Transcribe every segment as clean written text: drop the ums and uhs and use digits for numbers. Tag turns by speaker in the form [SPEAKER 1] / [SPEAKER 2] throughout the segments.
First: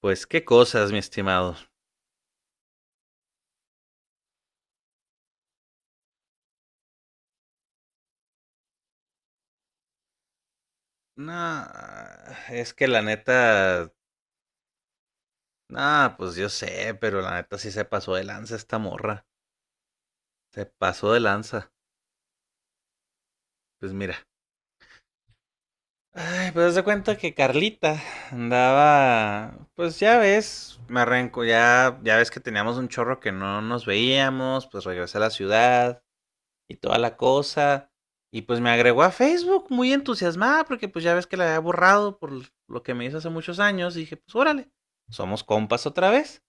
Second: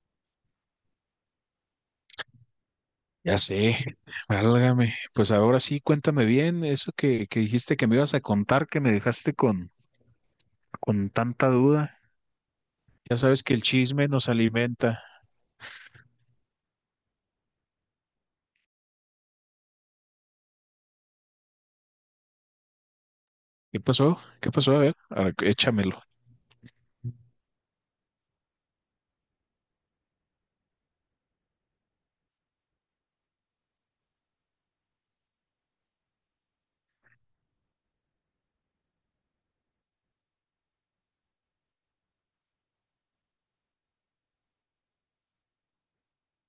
[SPEAKER 1] Pues qué cosas, mi estimado.
[SPEAKER 2] Ya sé, válgame. Pues ahora sí, cuéntame bien eso que dijiste que me ibas a contar, que me dejaste con
[SPEAKER 1] No,
[SPEAKER 2] tanta duda.
[SPEAKER 1] es que la
[SPEAKER 2] Ya sabes que el
[SPEAKER 1] neta,
[SPEAKER 2] chisme nos alimenta.
[SPEAKER 1] no, pues yo sé, pero la neta sí se pasó de lanza esta morra. Se pasó de lanza.
[SPEAKER 2] ¿Qué
[SPEAKER 1] Pues mira.
[SPEAKER 2] pasó? ¿Qué pasó? A ver, échamelo.
[SPEAKER 1] Ay, pues haz de cuenta que Carlita andaba, pues ya ves, me arranco, ya ves que teníamos un chorro que no nos veíamos, pues regresé a la ciudad, y toda la cosa. Y pues me agregó a Facebook muy entusiasmada porque pues ya ves que la había borrado por lo que me hizo hace muchos años. Y dije, pues órale, somos compas otra vez.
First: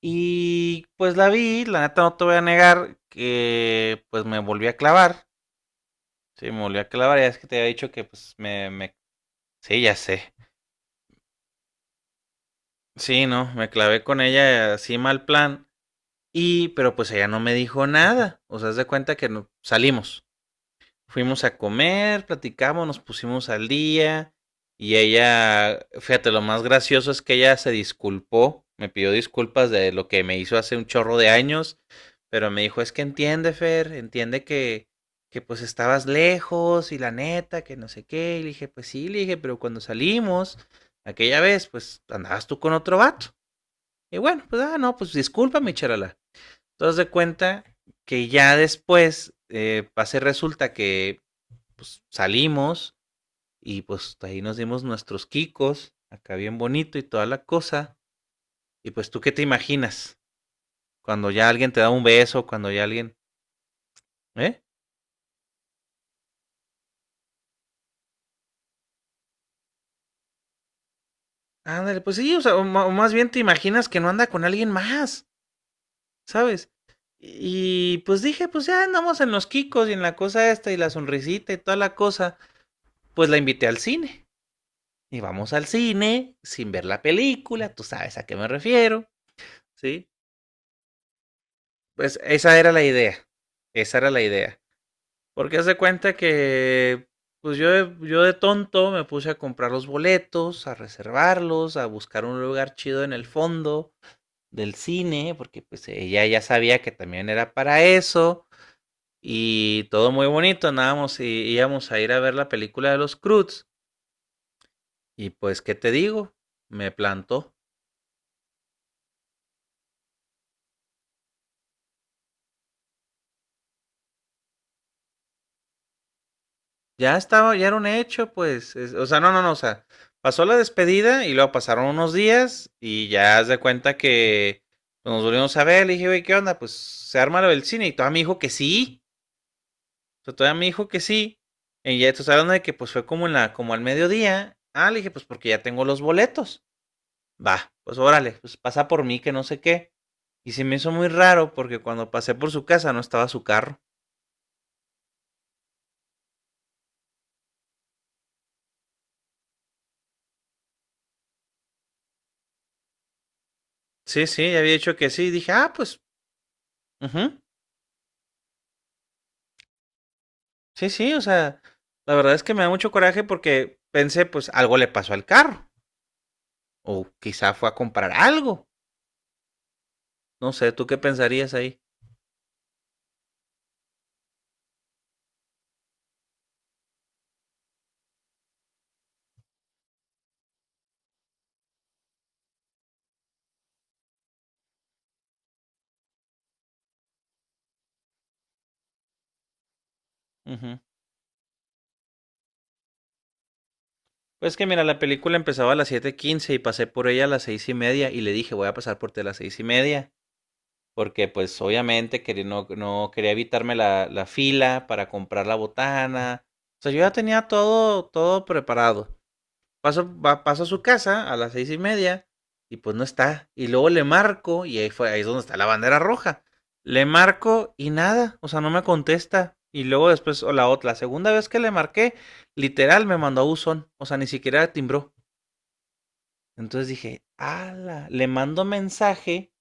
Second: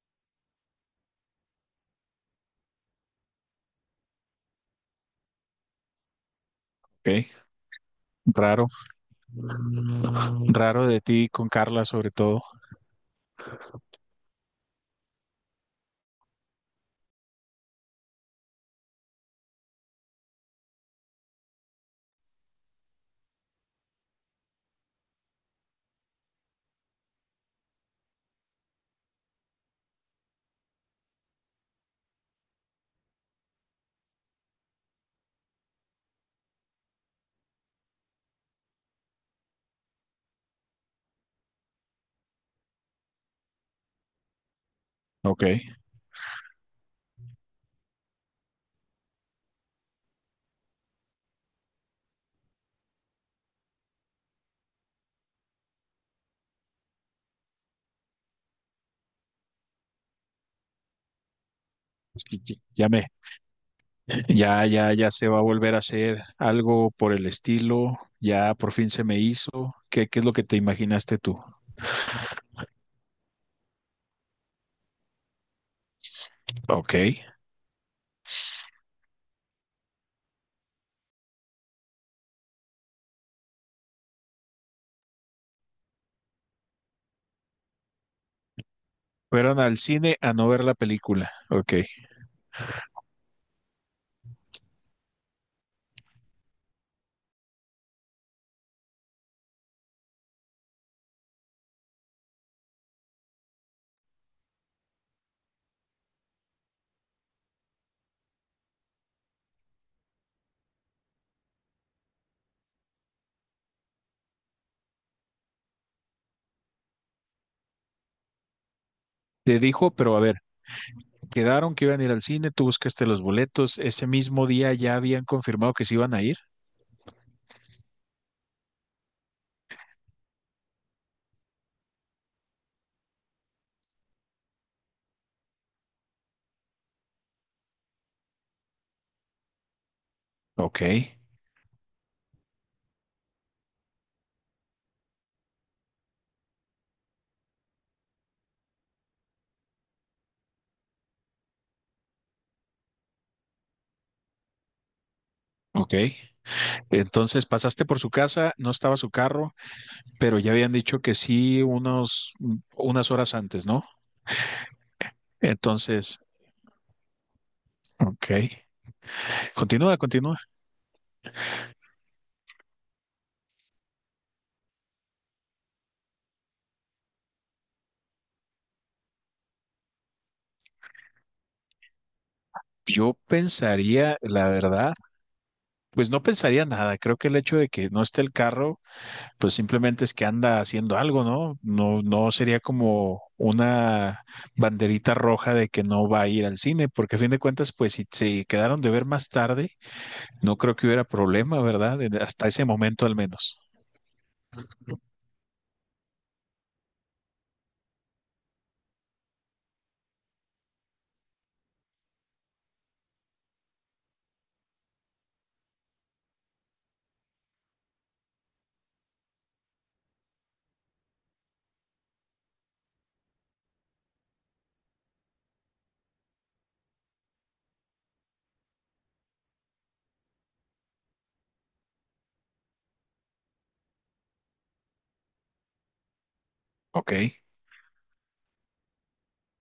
[SPEAKER 1] Y pues la vi, la neta no te voy a negar que pues me volví a clavar. Sí, me volví a clavar,
[SPEAKER 2] Ok,
[SPEAKER 1] ya es que te había dicho que pues
[SPEAKER 2] raro.
[SPEAKER 1] Sí, ya sé.
[SPEAKER 2] Raro de ti con Carla sobre todo.
[SPEAKER 1] Sí, no, me clavé con ella así mal plan. Y, pero pues ella no me dijo nada. O sea, haz de cuenta que no, salimos. Fuimos a comer, platicamos, nos pusimos al día y ella, fíjate, lo más gracioso es que ella se disculpó, me pidió disculpas de lo que me hizo hace un chorro de años, pero me dijo, es que entiende, Fer, entiende que pues estabas lejos y la neta, que no sé qué, y le dije, pues sí, le dije, pero cuando salimos aquella vez, pues andabas tú con otro vato. Y bueno, pues ah, no, pues
[SPEAKER 2] Ok,
[SPEAKER 1] discúlpame, charala. Entonces de cuenta que ya después pase resulta que pues salimos y pues ahí nos dimos nuestros quicos, acá bien bonito y toda la cosa. Y pues tú qué te imaginas cuando ya alguien te da un beso, cuando ya
[SPEAKER 2] ya me,
[SPEAKER 1] alguien, ¿eh?
[SPEAKER 2] ya, ya, ya se va a volver a hacer algo por el estilo. Ya por fin se me hizo. ¿Qué, qué es lo que te imaginaste tú?
[SPEAKER 1] Ándale, pues sí, o sea, o más bien te imaginas que no anda con alguien más, ¿sabes?
[SPEAKER 2] Ok.
[SPEAKER 1] Y pues dije, pues ya andamos en los quicos y en la cosa esta y la sonrisita y toda la cosa, pues la invité al cine. Y vamos al cine sin ver la película, tú sabes a qué me refiero,
[SPEAKER 2] Fueron al
[SPEAKER 1] ¿sí?
[SPEAKER 2] cine a no ver la película. Ok.
[SPEAKER 1] Pues esa era la idea, esa era la idea. Porque haz de cuenta que, pues yo, yo de tonto me puse a comprar los boletos, a reservarlos, a buscar un lugar chido en el fondo del cine, porque pues ella ya sabía que también era para eso. Y todo muy bonito, andábamos y íbamos a ir a ver la película de los Croods. Y pues, ¿qué te digo? Me plantó.
[SPEAKER 2] Te dijo, pero a ver, quedaron que iban a ir al cine, tú buscaste los boletos, ese mismo día ya habían confirmado que se iban a ir.
[SPEAKER 1] Ya estaba, ya era un hecho, pues. O sea, no, o sea, pasó la despedida y luego pasaron unos días y ya haz de cuenta que pues, nos volvimos a ver. Le dije, güey, ¿qué onda? Pues se arma lo del cine y todavía me dijo que sí. O sea, todavía me
[SPEAKER 2] Ok,
[SPEAKER 1] dijo que sí. Y ya estás hablando de que pues fue como en la, como al mediodía. Ah, le dije, pues porque ya tengo los boletos. Va, pues órale, pues pasa por mí que no sé qué. Y se me hizo muy raro porque cuando pasé por su casa no estaba su carro.
[SPEAKER 2] ok. Entonces pasaste por su casa, no estaba su carro, pero ya habían dicho que sí unos, unas horas antes, ¿no?
[SPEAKER 1] Sí, ya había dicho que sí. Dije, ah, pues,
[SPEAKER 2] Entonces,
[SPEAKER 1] ujú.
[SPEAKER 2] ok. Continúa, continúa.
[SPEAKER 1] Sí, o sea, la verdad es que me da mucho coraje porque pensé, pues algo le pasó al carro. O quizá fue a comprar algo. No sé, ¿tú qué pensarías ahí?
[SPEAKER 2] Yo pensaría, la verdad, pues no pensaría nada. Creo que el hecho de que no esté el carro pues simplemente es que anda haciendo algo, ¿no? No, no sería como una banderita roja de que no va a ir al cine, porque a fin de cuentas, pues si se quedaron de ver más tarde, no creo
[SPEAKER 1] Ujú.
[SPEAKER 2] que hubiera problema, ¿verdad? Hasta ese momento al menos.
[SPEAKER 1] Pues que mira, la película empezaba a las 7:15 y pasé por ella a las 6:30 y le dije, voy a pasar por ti a las 6:30. Porque pues obviamente quería, no, no quería evitarme la fila para comprar la botana. O sea, yo ya tenía todo, todo preparado. Paso, va, paso a su casa a las 6:30 y pues no está. Y luego le marco y ahí, fue, ahí es donde está la bandera roja. Le marco y nada, o sea, no me contesta. Y luego después, o la otra, la segunda vez que le marqué, literal me mandó a buzón, o sea, ni siquiera timbró. Entonces dije,
[SPEAKER 2] Ok.
[SPEAKER 1] ala, le mando mensaje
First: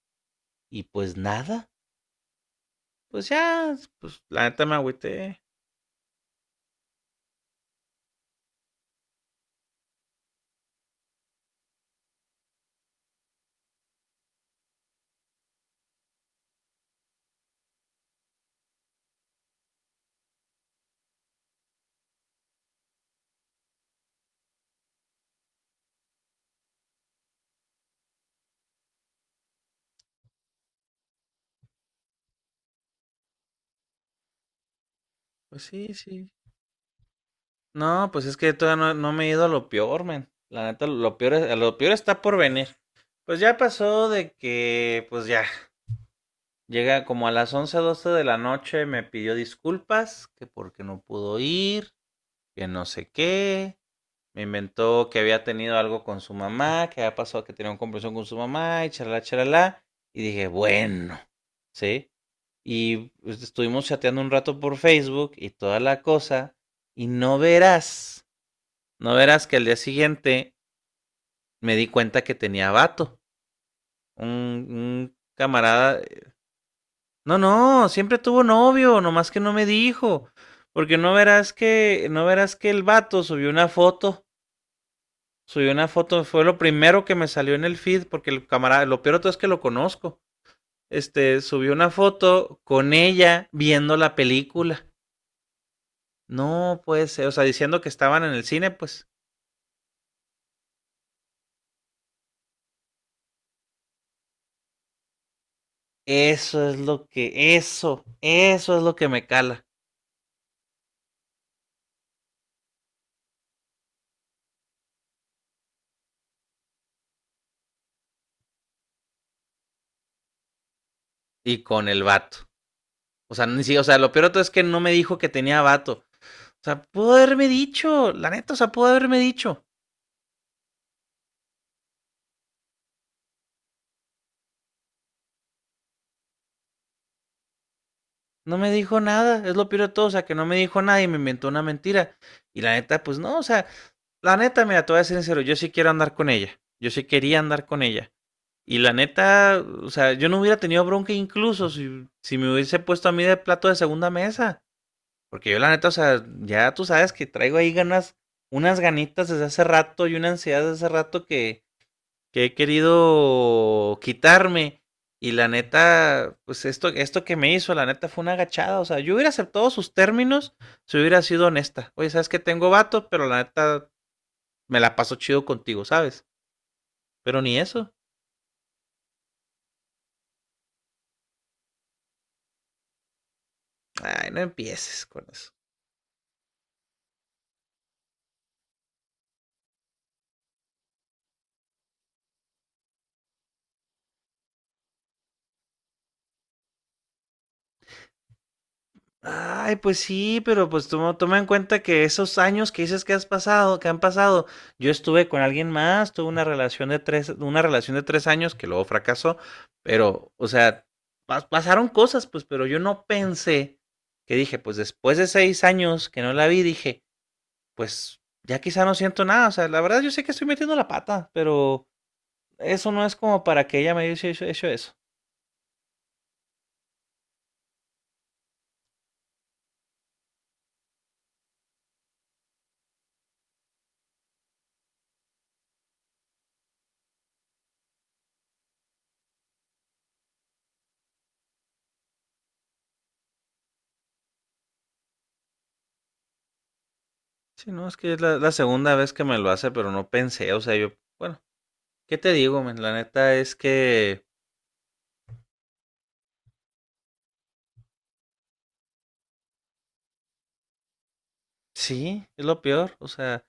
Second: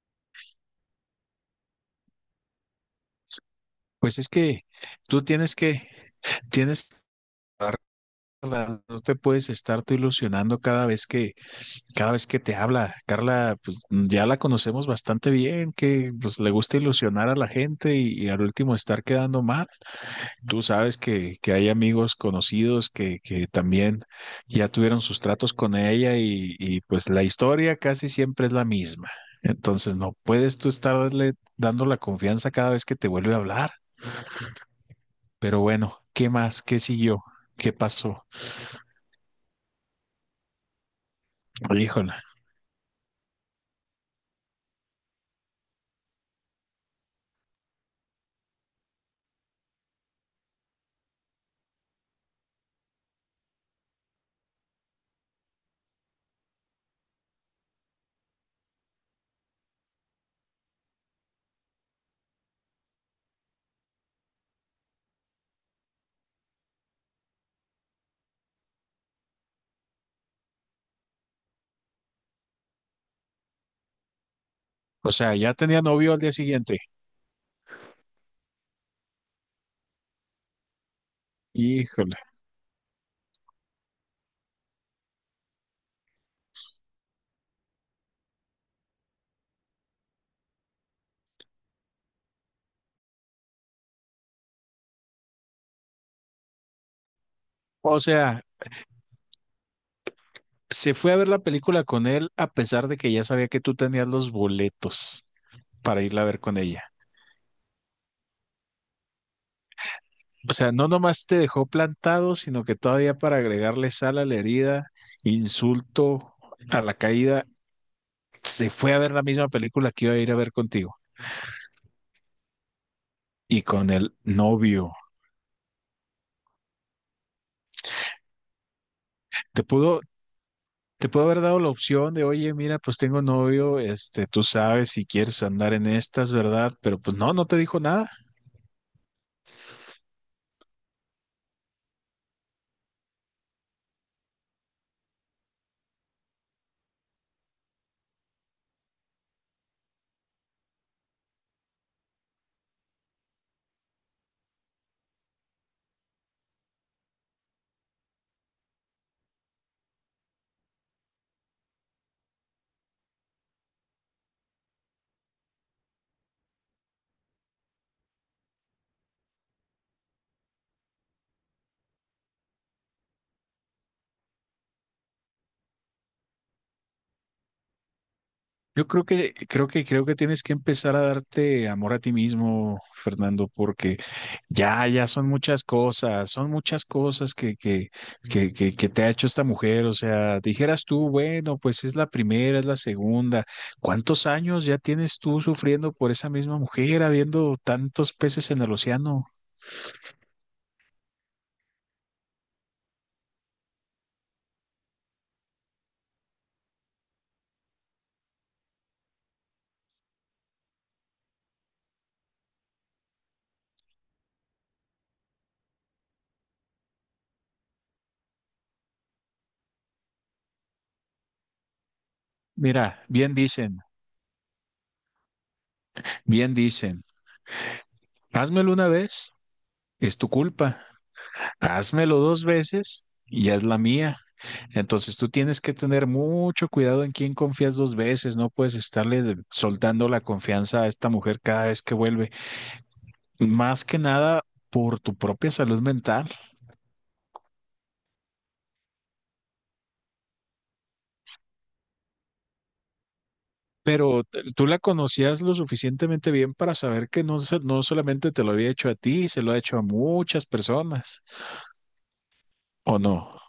[SPEAKER 1] y pues nada. Pues ya,
[SPEAKER 2] Pues
[SPEAKER 1] pues
[SPEAKER 2] es
[SPEAKER 1] la neta
[SPEAKER 2] que
[SPEAKER 1] me
[SPEAKER 2] tú
[SPEAKER 1] agüité.
[SPEAKER 2] tienes tienes que darla, no te puedes estar tú ilusionando cada vez cada vez que te habla. Carla, pues ya la conocemos bastante bien, que pues le gusta ilusionar a la gente y al último estar quedando mal. Tú sabes que hay amigos conocidos que también ya tuvieron sus tratos con ella y pues la historia casi siempre es la misma. Entonces no puedes tú estarle dando la confianza cada vez que te vuelve a hablar. Pero
[SPEAKER 1] Pues sí,
[SPEAKER 2] bueno, ¿qué
[SPEAKER 1] sí.
[SPEAKER 2] más? ¿Qué siguió? ¿Qué
[SPEAKER 1] No, pues
[SPEAKER 2] pasó?
[SPEAKER 1] es que todavía no, no me he ido a lo peor, men. La neta, lo peor, lo peor
[SPEAKER 2] Híjole.
[SPEAKER 1] está por venir. Pues ya pasó de que, pues ya, llega como a las 11, 12 de la noche, me pidió disculpas, que porque no pudo ir, que no sé qué. Me inventó que había tenido algo con su mamá, que había pasado que tenía una conversación con su mamá y charla, charla. Y dije, bueno, ¿sí? Y pues, estuvimos chateando un rato por Facebook y toda la cosa. Y no verás, no verás que al día siguiente me di cuenta que tenía vato. Un,
[SPEAKER 2] O
[SPEAKER 1] un
[SPEAKER 2] sea, ya tenía
[SPEAKER 1] camarada.
[SPEAKER 2] novio al día siguiente.
[SPEAKER 1] No, no, siempre tuvo novio, nomás que no me dijo, porque no verás que,
[SPEAKER 2] Híjole.
[SPEAKER 1] no verás que el vato subió una foto, fue lo primero que me salió en el feed, porque el camarada, lo peor de todo es que lo conozco, este, subió una foto con ella viendo la película, no puede ser, o sea, diciendo que
[SPEAKER 2] O
[SPEAKER 1] estaban en
[SPEAKER 2] sea,
[SPEAKER 1] el cine, pues,
[SPEAKER 2] se fue a ver la película con él a pesar de que ya sabía que tú tenías los boletos para irla a ver con
[SPEAKER 1] eso es
[SPEAKER 2] ella.
[SPEAKER 1] lo que, eso es lo que me cala,
[SPEAKER 2] O sea, no nomás te dejó plantado, sino que todavía para agregarle sal a la herida, insulto a la caída, se fue a ver la misma película que iba a ir a ver contigo
[SPEAKER 1] y con el vato, o sea,
[SPEAKER 2] y
[SPEAKER 1] ni si- o
[SPEAKER 2] con
[SPEAKER 1] sea, lo
[SPEAKER 2] el
[SPEAKER 1] peor de todo es que no me
[SPEAKER 2] novio.
[SPEAKER 1] dijo que tenía vato. O sea, pudo haberme dicho, la neta, o sea, pudo haberme
[SPEAKER 2] Te
[SPEAKER 1] dicho.
[SPEAKER 2] pudo, te pudo haber dado la opción de, oye, mira, pues tengo novio, este, tú sabes si quieres andar en estas, ¿verdad? Pero pues no, no te dijo nada.
[SPEAKER 1] No me dijo nada, es lo peor de todo, o sea, que no me dijo nada y me inventó una mentira. Y la neta, pues no, o sea, la neta, mira, te voy a ser sincero, yo sí quiero andar con ella, yo sí quería andar con ella. Y la neta, o sea, yo no hubiera tenido bronca incluso si me hubiese puesto a mí de plato de segunda mesa. Porque yo la neta, o sea, ya tú sabes que traigo ahí ganas, unas ganitas desde hace rato y una ansiedad desde hace rato que he querido quitarme. Y la neta, pues esto que me hizo, la neta fue una agachada. O sea, yo hubiera aceptado sus términos si hubiera sido honesta. Oye, sabes que tengo vato, pero la neta me la paso chido contigo, ¿sabes? Pero ni eso.
[SPEAKER 2] Yo creo creo creo que tienes que empezar a darte amor a ti mismo, Fernando, porque
[SPEAKER 1] Ay, no
[SPEAKER 2] ya,
[SPEAKER 1] empieces
[SPEAKER 2] ya
[SPEAKER 1] con eso.
[SPEAKER 2] son muchas cosas que te ha hecho esta mujer. O sea, dijeras tú, bueno, pues es la primera, es la segunda. ¿Cuántos años ya tienes tú sufriendo por esa misma mujer, habiendo tantos peces en el océano?
[SPEAKER 1] Ay, pues sí, pero pues toma, toma en cuenta que esos años que dices que has pasado, que han pasado, yo estuve con alguien más, tuve una relación de tres, una relación de 3 años que luego fracasó, pero, o sea, pasaron cosas, pues, pero yo no pensé que dije, pues después de 6 años que no la vi, dije, pues ya quizá no siento nada, o sea, la verdad yo sé que estoy metiendo la pata, pero eso
[SPEAKER 2] Mira,
[SPEAKER 1] no es
[SPEAKER 2] bien
[SPEAKER 1] como para que
[SPEAKER 2] dicen,
[SPEAKER 1] ella me haya hecho eso.
[SPEAKER 2] bien dicen, házmelo una vez, es tu culpa. Házmelo dos veces, y ya es la mía. Entonces tú tienes que tener mucho cuidado en quién confías dos veces, no puedes estarle soltando la confianza a esta mujer cada vez que vuelve, más que nada por tu propia salud mental,
[SPEAKER 1] Sí, no, es que es la, la segunda vez que me lo hace, pero no pensé, o sea, yo, bueno. ¿Qué te digo, men? La neta es
[SPEAKER 2] pero
[SPEAKER 1] que
[SPEAKER 2] tú la conocías lo suficientemente bien para saber que no, no solamente te lo había hecho a ti, se lo ha hecho a muchas personas,
[SPEAKER 1] sí, es lo peor.
[SPEAKER 2] ¿o
[SPEAKER 1] O
[SPEAKER 2] no?
[SPEAKER 1] sea,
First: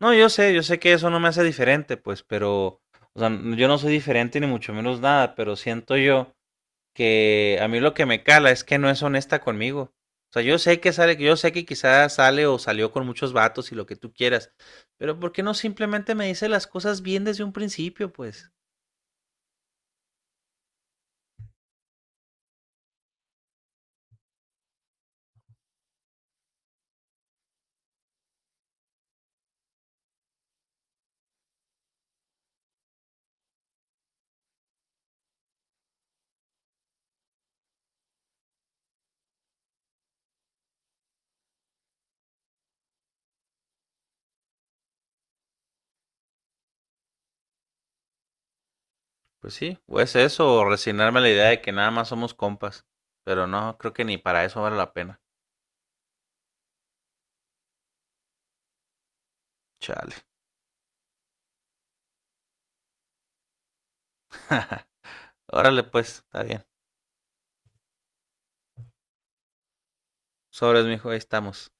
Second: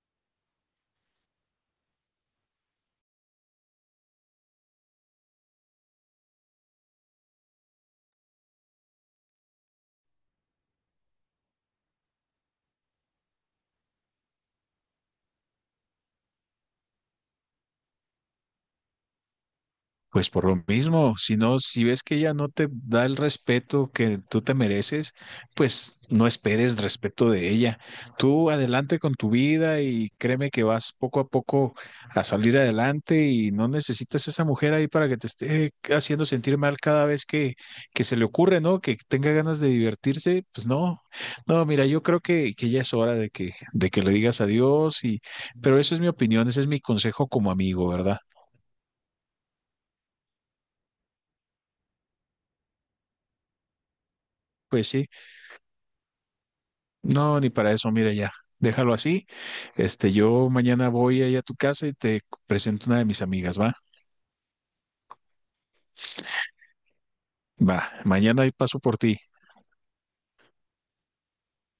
[SPEAKER 1] no, yo sé que eso no me hace diferente, pues, pero, o sea, yo no soy diferente ni mucho menos nada, pero siento yo que a mí lo que me cala es que no es honesta conmigo. O sea, yo sé que sale, yo sé que quizás sale o salió con muchos vatos y lo que tú quieras, pero ¿por qué no simplemente me dice las cosas bien desde un principio, pues?
[SPEAKER 2] Pues por lo mismo, si no, si ves que ella no te da el respeto que tú te mereces, pues no esperes respeto de ella. Tú adelante con tu vida y créeme que vas poco a poco a salir adelante y no necesitas esa mujer ahí para que te esté haciendo sentir mal cada vez que se le ocurre, ¿no? Que tenga ganas de divertirse, pues no. No, mira, yo creo que ya es hora de de que le digas adiós y, pero eso es mi opinión, ese es mi consejo como amigo, ¿verdad?
[SPEAKER 1] Pues sí, o es eso, o resignarme a la idea de que nada más somos compas. Pero no, creo que ni para eso vale
[SPEAKER 2] Pues
[SPEAKER 1] la
[SPEAKER 2] sí.
[SPEAKER 1] pena.
[SPEAKER 2] No, ni para eso, mira ya, déjalo así.
[SPEAKER 1] Chale.
[SPEAKER 2] Este, yo mañana voy ahí a tu casa y te presento una de mis amigas, ¿va?
[SPEAKER 1] Órale, pues, está bien.
[SPEAKER 2] Va, mañana ahí paso por ti.
[SPEAKER 1] Sobres, mijo, ahí estamos.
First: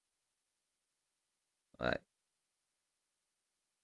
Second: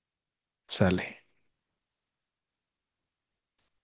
[SPEAKER 2] Sale.
[SPEAKER 1] Ay.